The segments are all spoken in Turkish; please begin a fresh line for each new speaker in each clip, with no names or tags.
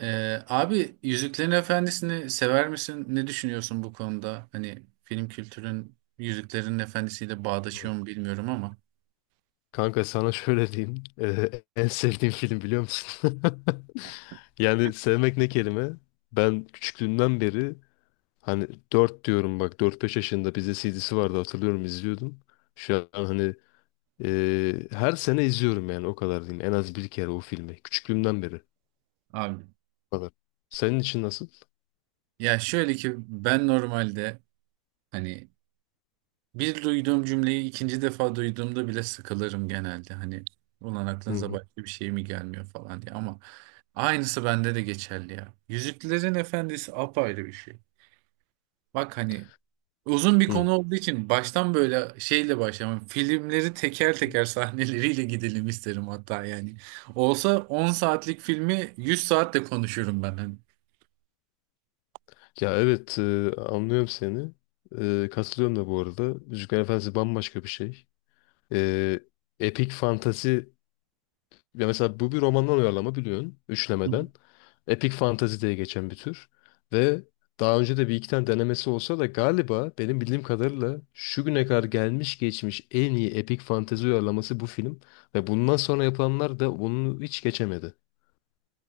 Abi Yüzüklerin Efendisi'ni sever misin? Ne düşünüyorsun bu konuda? Hani film kültürün Yüzüklerin Efendisi'yle bağdaşıyor mu bilmiyorum ama.
Kanka sana şöyle diyeyim. En sevdiğim film biliyor musun? Yani sevmek ne kelime? Ben küçüklüğümden beri hani dört diyorum bak dört beş yaşında bizde CD'si vardı hatırlıyorum izliyordum. Şu an hani her sene izliyorum yani o kadar diyeyim. En az bir kere o filmi. Küçüklüğümden beri.
Abi
Kadar. Senin için nasıl?
ya şöyle ki ben normalde hani bir duyduğum cümleyi ikinci defa duyduğumda bile sıkılırım genelde. Hani ulan
Hı
aklınıza
hı.
başka bir şey mi gelmiyor falan diye ama aynısı bende de geçerli ya. Yüzüklerin Efendisi apayrı bir şey. Bak hani uzun bir
Hı.
konu olduğu için baştan böyle şeyle başlamam. Filmleri teker teker sahneleriyle gidelim isterim hatta yani. Olsa 10 saatlik filmi 100 saatte konuşurum ben. Hani.
Ya evet, anlıyorum seni. E, katılıyorum da bu arada. Yüzüklerin Efendisi bambaşka bir şey. E, epik fantazi, ya mesela bu bir romandan uyarlama biliyorsun. Üçlemeden. Epik fantazi diye geçen bir tür. Ve daha önce de bir iki tane denemesi olsa da galiba benim bildiğim kadarıyla şu güne kadar gelmiş geçmiş en iyi epik fantezi uyarlaması bu film. Ve bundan sonra yapılanlar da bunu hiç geçemedi.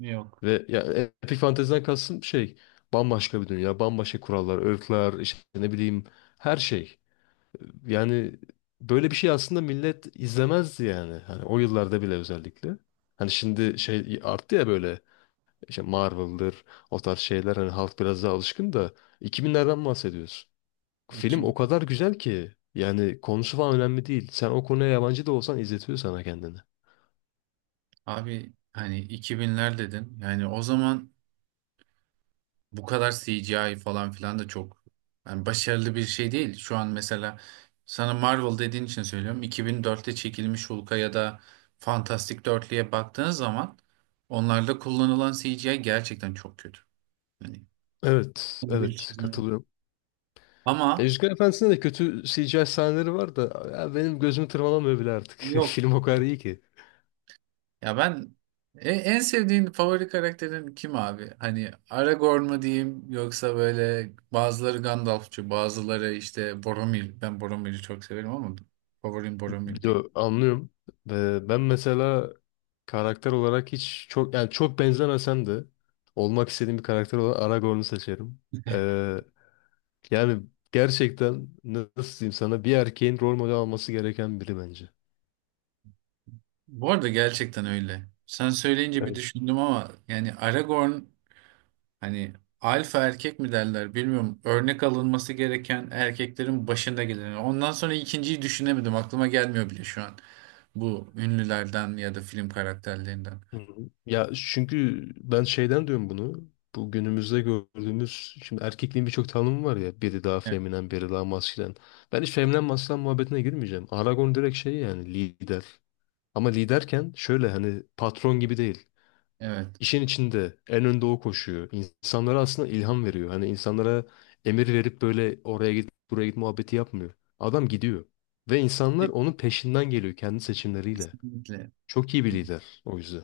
Yok.
Ve ya epik Fantasy'den kastım şey, bambaşka bir dünya, bambaşka kurallar, öğütler, işte ne bileyim, her şey. Yani böyle bir şey aslında millet izlemezdi yani. Hani o yıllarda bile özellikle. Hani şimdi şey arttı ya, böyle işte Marvel'dır, o tarz şeyler, hani halk biraz daha alışkın da 2000'lerden bahsediyorsun. Film
2000.
o kadar güzel ki yani konusu falan önemli değil. Sen o konuya yabancı da olsan izletiyor sana kendini.
Abi hani 2000'ler dedin. Yani o zaman bu kadar CGI falan filan da çok yani başarılı bir şey değil. Şu an mesela sana Marvel dediğin için söylüyorum. 2004'te çekilmiş Hulk'a ya da Fantastic Dörtlü'ye baktığınız zaman onlarda kullanılan CGI gerçekten çok kötü. Yani
Evet,
bir
evet
çizim.
katılıyorum. Ya
Ama
Yüzükler Efendisi'nde de kötü CGI sahneleri var da ya benim gözümü tırmalamıyor bile artık.
yok.
Film o kadar iyi ki.
Ya ben en sevdiğin favori karakterin kim abi? Hani Aragorn mu diyeyim yoksa böyle bazıları Gandalfçı, bazıları işte Boromir. Ben Boromir'i çok severim ama favorim Boromir değil.
Yo, anlıyorum. Ve ben mesela karakter olarak hiç çok yani çok benzemesem de olmak istediğim bir karakter olan Aragorn'u seçerim. Ee, yani gerçekten nasıl diyeyim sana, bir erkeğin rol model alması gereken biri bence.
Bu arada gerçekten öyle. Sen söyleyince bir düşündüm ama yani Aragorn hani alfa erkek mi derler bilmiyorum. Örnek alınması gereken erkeklerin başında gelen. Ondan sonra ikinciyi düşünemedim. Aklıma gelmiyor bile şu an. Bu ünlülerden ya da film karakterlerinden.
Hı hı. Ya çünkü ben şeyden diyorum bunu. Bu günümüzde gördüğümüz, şimdi erkekliğin birçok tanımı var ya. Biri daha
Evet.
feminen, biri daha maskülen. Ben hiç feminen maskülen muhabbetine girmeyeceğim. Aragon direkt şey, yani lider. Ama liderken şöyle hani patron gibi değil.
Evet.
İşin içinde en önde o koşuyor. İnsanlara aslında ilham veriyor. Hani insanlara emir verip böyle oraya git buraya git muhabbeti yapmıyor. Adam gidiyor. Ve insanlar onun peşinden geliyor, kendi seçimleriyle.
Kesinlikle.
Çok iyi bir lider o yüzden.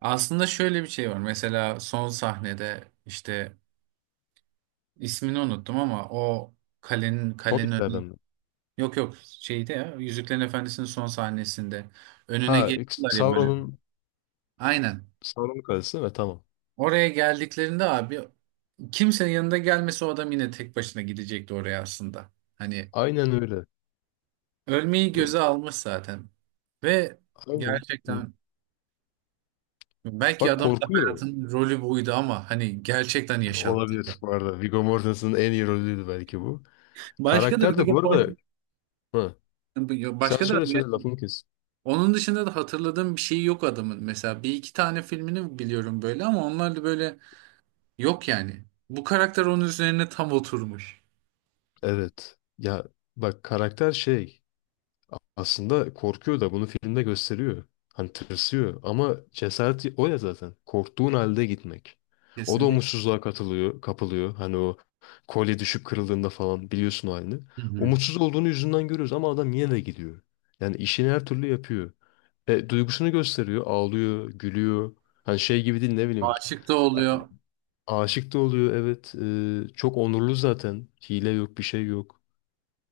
Aslında şöyle bir şey var. Mesela son sahnede işte ismini unuttum ama o kalenin önü,
Hobbitlerden mi?
yok yok, şeyde ya, Yüzüklerin Efendisi'nin son sahnesinde önüne
Ha,
geliyorlar ya böyle.
Sauron'un
Aynen.
Sauron'un kalesi değil mi? Tamam.
Oraya geldiklerinde abi kimsenin yanında gelmesi o adam yine tek başına gidecekti oraya aslında. Hani
Aynen öyle.
ölmeyi
Böyle-
göze almış zaten. Ve
Aynen. Hı.
gerçekten belki
Bak
adamın da
korkuyor.
hayatının rolü buydu ama hani gerçekten yaşattı.
Olabilir bu arada. Viggo Mortensen'ın en iyi rolüydü belki bu.
Başka da
Karakter de
Vigo
bu
Port-
arada... Hı. Sen
başka da
söyle
yani
söyle, lafını kes.
onun dışında da hatırladığım bir şey yok adamın. Mesela bir iki tane filmini biliyorum böyle ama onlar da böyle yok yani. Bu karakter onun üzerine tam oturmuş.
Evet. Ya bak karakter şey... Aslında korkuyor da bunu filmde gösteriyor. Hani tırsıyor ama cesareti o ya zaten. Korktuğun halde gitmek. O da
Kesinlikle.
umutsuzluğa katılıyor, kapılıyor. Hani o kolye düşüp kırıldığında falan biliyorsun o halini.
Hı hı.
Umutsuz olduğunu yüzünden görüyoruz ama adam yine de gidiyor. Yani işini her türlü yapıyor. E, duygusunu gösteriyor. Ağlıyor, gülüyor. Hani şey gibi değil, ne bileyim.
Aşık da oluyor.
Aşık da oluyor, evet. E, çok onurlu zaten. Hile yok, bir şey yok.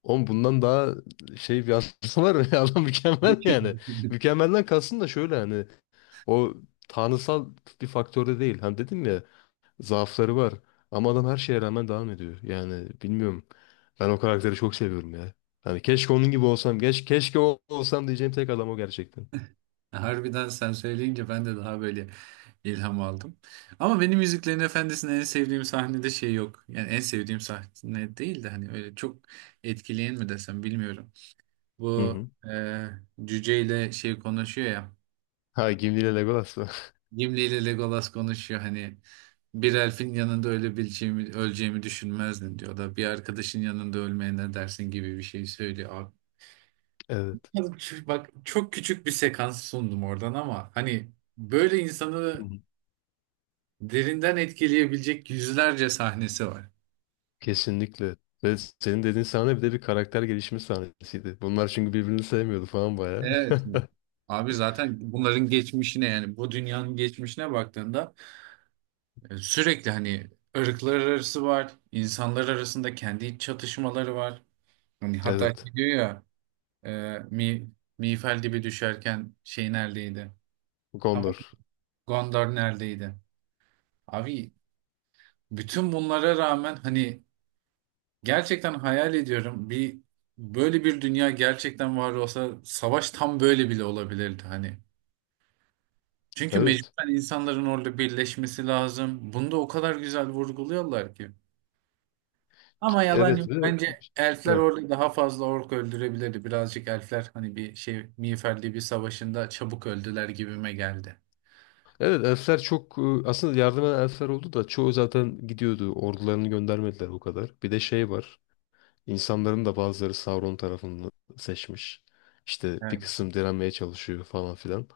Oğlum bundan daha şey, bir aslı var mı? Adam mükemmel yani. Mükemmelden kalsın da şöyle hani, o tanrısal bir faktörde değil. Hani dedim ya, zaafları var. Ama adam her şeye rağmen devam ediyor. Yani bilmiyorum. Ben o karakteri çok seviyorum ya. Hani keşke onun gibi olsam. Keşke o olsam diyeceğim tek adam o gerçekten.
Harbiden sen söyleyince ben de daha böyle ilham aldım. Ama benim Yüzüklerin Efendisi'nin en sevdiğim sahnede şey yok. Yani en sevdiğim sahne değil de hani öyle çok etkileyen mi desem bilmiyorum.
Hı
Bu
hı.
e, cüceyle şey konuşuyor ya.
Ha Gimli ile Legolas mı?
Gimli ile Legolas konuşuyor hani bir elfin yanında ölebileceğimi öleceğimi düşünmezdin diyor da bir arkadaşın yanında ölmeye ne dersin gibi bir şey söylüyor. Abi,
Evet.
bak çok küçük bir sekans sundum oradan ama hani böyle
Hı
insanı
hı.
derinden etkileyebilecek yüzlerce sahnesi var.
Kesinlikle. Ve senin dediğin sahne bir de bir karakter gelişimi sahnesiydi. Bunlar çünkü birbirini sevmiyordu falan bayağı.
Evet. Abi zaten bunların geçmişine yani bu dünyanın geçmişine baktığında sürekli hani ırklar arası var, insanlar arasında kendi iç çatışmaları var. Hani hatta şey
Evet.
diyor ya, Ee, Mi, Mifel gibi düşerken şey neredeydi? Tamam.
Gondor.
Gondor neredeydi? Abi bütün bunlara rağmen hani gerçekten hayal ediyorum bir, böyle bir dünya gerçekten var olsa savaş tam böyle bile olabilirdi hani. Çünkü
Evet.
mecburen insanların orada birleşmesi lazım. Bunu da o kadar güzel vurguluyorlar ki. Ama yalan
Evet
yok.
ve,
Bence elfler
ha,
orada daha fazla ork öldürebilirdi. Birazcık elfler hani bir şey Miğfer bir savaşında çabuk öldüler gibime geldi.
evet elfler çok, aslında yardım eden elfler oldu da çoğu zaten gidiyordu. Ordularını göndermediler o kadar. Bir de şey var. İnsanların da bazıları Sauron tarafını seçmiş. İşte bir
Evet.
kısım direnmeye çalışıyor falan filan.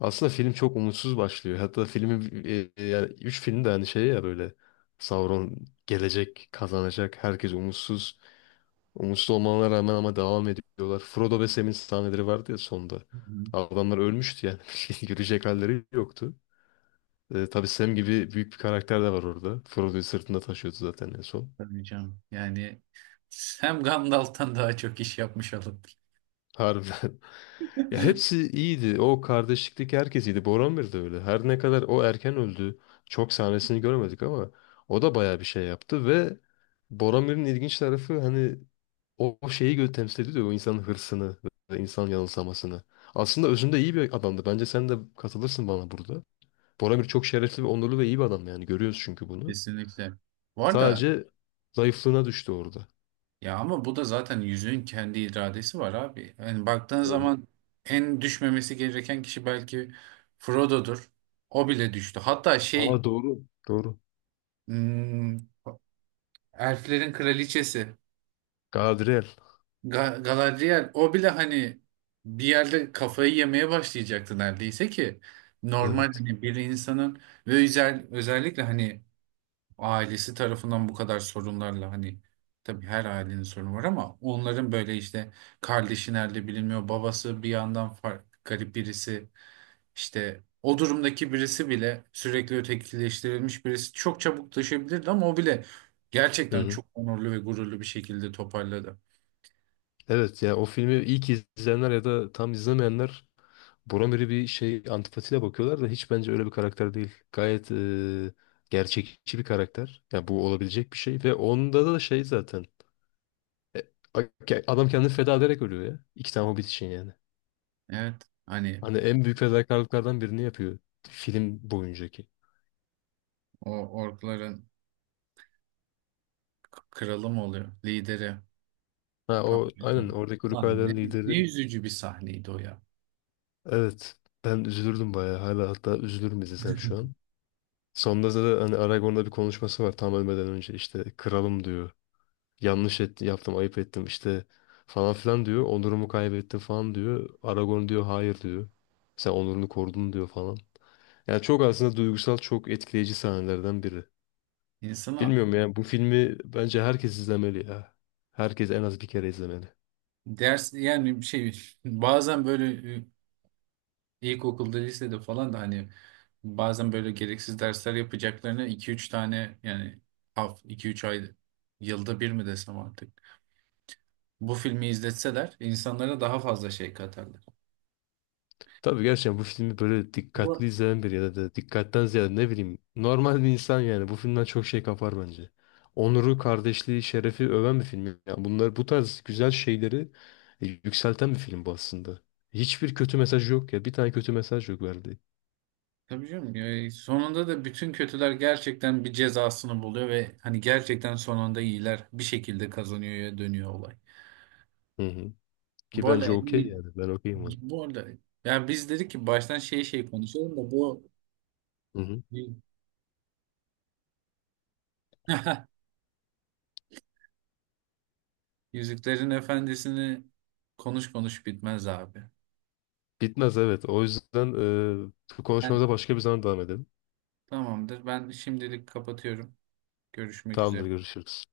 Aslında film çok umutsuz başlıyor. Hatta filmin yani 3 film de hani şey ya, böyle Sauron gelecek, kazanacak, herkes umutsuz. Umutsuz olmalarına rağmen ama devam ediyorlar. Frodo ve Sam'in sahneleri vardı ya sonda.
Hı hı.
Adamlar ölmüştü yani. Yürüyecek halleri yoktu. Tabii Sam gibi büyük bir karakter de var orada. Frodo'yu sırtında taşıyordu zaten en son.
Tabii canım. Yani hem Gandalf'tan daha çok iş yapmış olurduk.
Harbiden. Ya hepsi iyiydi. O kardeşlikteki herkes iyiydi. Boromir de öyle. Her ne kadar o erken öldü. Çok sahnesini göremedik ama o da bayağı bir şey yaptı ve Boromir'in ilginç tarafı hani, O şeyi temsil ediyor ya, o insanın hırsını ve insan yanılsamasını. Aslında özünde iyi bir adamdı. Bence sen de katılırsın bana burada. Boramir çok şerefli ve onurlu ve iyi bir adam yani. Görüyoruz çünkü bunu.
Kesinlikle. Bu arada
Sadece zayıflığına düştü orada.
ya ama bu da zaten yüzüğün kendi iradesi var abi. Yani baktığın
Hı hı.
zaman en düşmemesi gereken kişi belki Frodo'dur. O bile düştü. Hatta şey,
Aa, doğru. Doğru.
hmm, elflerin kraliçesi
Galadriel.
Galadriel o bile hani bir yerde kafayı yemeye başlayacaktı neredeyse ki normal
Evet.
hani bir insanın ve özellikle hani ailesi tarafından bu kadar sorunlarla hani tabii her ailenin sorunu var ama onların böyle işte kardeşi nerede bilinmiyor, babası bir yandan fark, garip birisi işte o durumdaki birisi bile sürekli ötekileştirilmiş birisi çok çabuk düşebilirdi ama o bile
Hı
gerçekten
hı.
çok onurlu ve gururlu bir şekilde toparladı.
Evet ya, o filmi ilk izleyenler ya da tam izlemeyenler Boromir'i bir şey antipatiyle bakıyorlar da, hiç bence öyle bir karakter değil. Gayet gerçekçi bir karakter. Ya bu olabilecek bir şey ve onda da şey zaten. E, okey, adam kendini feda ederek ölüyor ya. İki tane Hobbit için yani.
Evet hani
Hani en büyük fedakarlıklardan birini yapıyor film boyuncaki.
o orkların kralı mı oluyor, lideri?
Ha
Tam
o aynen
biliyorum.
oradaki Uruk-hai
Lan
lideri.
ne üzücü bir sahneydi o ya.
Evet. Ben üzülürdüm bayağı. Hala hatta üzülürüm izlesem şu an. Sonunda da hani Aragorn'da bir konuşması var tam ölmeden önce, işte kralım diyor. Yanlış ettim, yaptım, ayıp ettim işte falan filan diyor. Onurumu kaybettim falan diyor. Aragorn diyor hayır diyor. Sen onurunu korudun diyor falan. Yani çok aslında duygusal, çok etkileyici sahnelerden biri.
İnsana
Bilmiyorum ya, bu filmi bence herkes izlemeli ya. Herkes en az bir kere izlemeli.
ders yani bir şey bazen böyle ilkokulda lisede falan da hani bazen böyle gereksiz dersler yapacaklarına iki üç tane yani iki üç ay yılda bir mi desem artık. Bu filmi izletseler insanlara daha fazla şey katarlar.
Tabii gerçekten bu filmi böyle
Bu
dikkatli izleyen biri ya da da dikkatten ziyade ne bileyim normal bir insan yani bu filmden çok şey kapar bence. Onuru, kardeşliği, şerefi öven bir film. Yani bunlar, bu tarz güzel şeyleri yükselten bir film bu aslında. Hiçbir kötü mesaj yok ya. Bir tane kötü mesaj yok verdiği.
tabii canım. Ya, sonunda da bütün kötüler gerçekten bir cezasını buluyor ve hani gerçekten sonunda iyiler bir şekilde kazanıyor ya dönüyor olay.
Hı hı. Ki
Bu arada
bence
en
okey
iyi,
yani. Ben okeyim ona.
bu arada yani biz dedik ki baştan şey şey konuşalım da bu
Hı hı.
Yüzüklerin Efendisi'ni konuş konuş bitmez abi.
Bitmez evet. O yüzden bu
Ben,
konuşmamıza başka bir zaman devam edelim.
tamamdır. Ben şimdilik kapatıyorum. Görüşmek
Tamamdır,
üzere.
görüşürüz.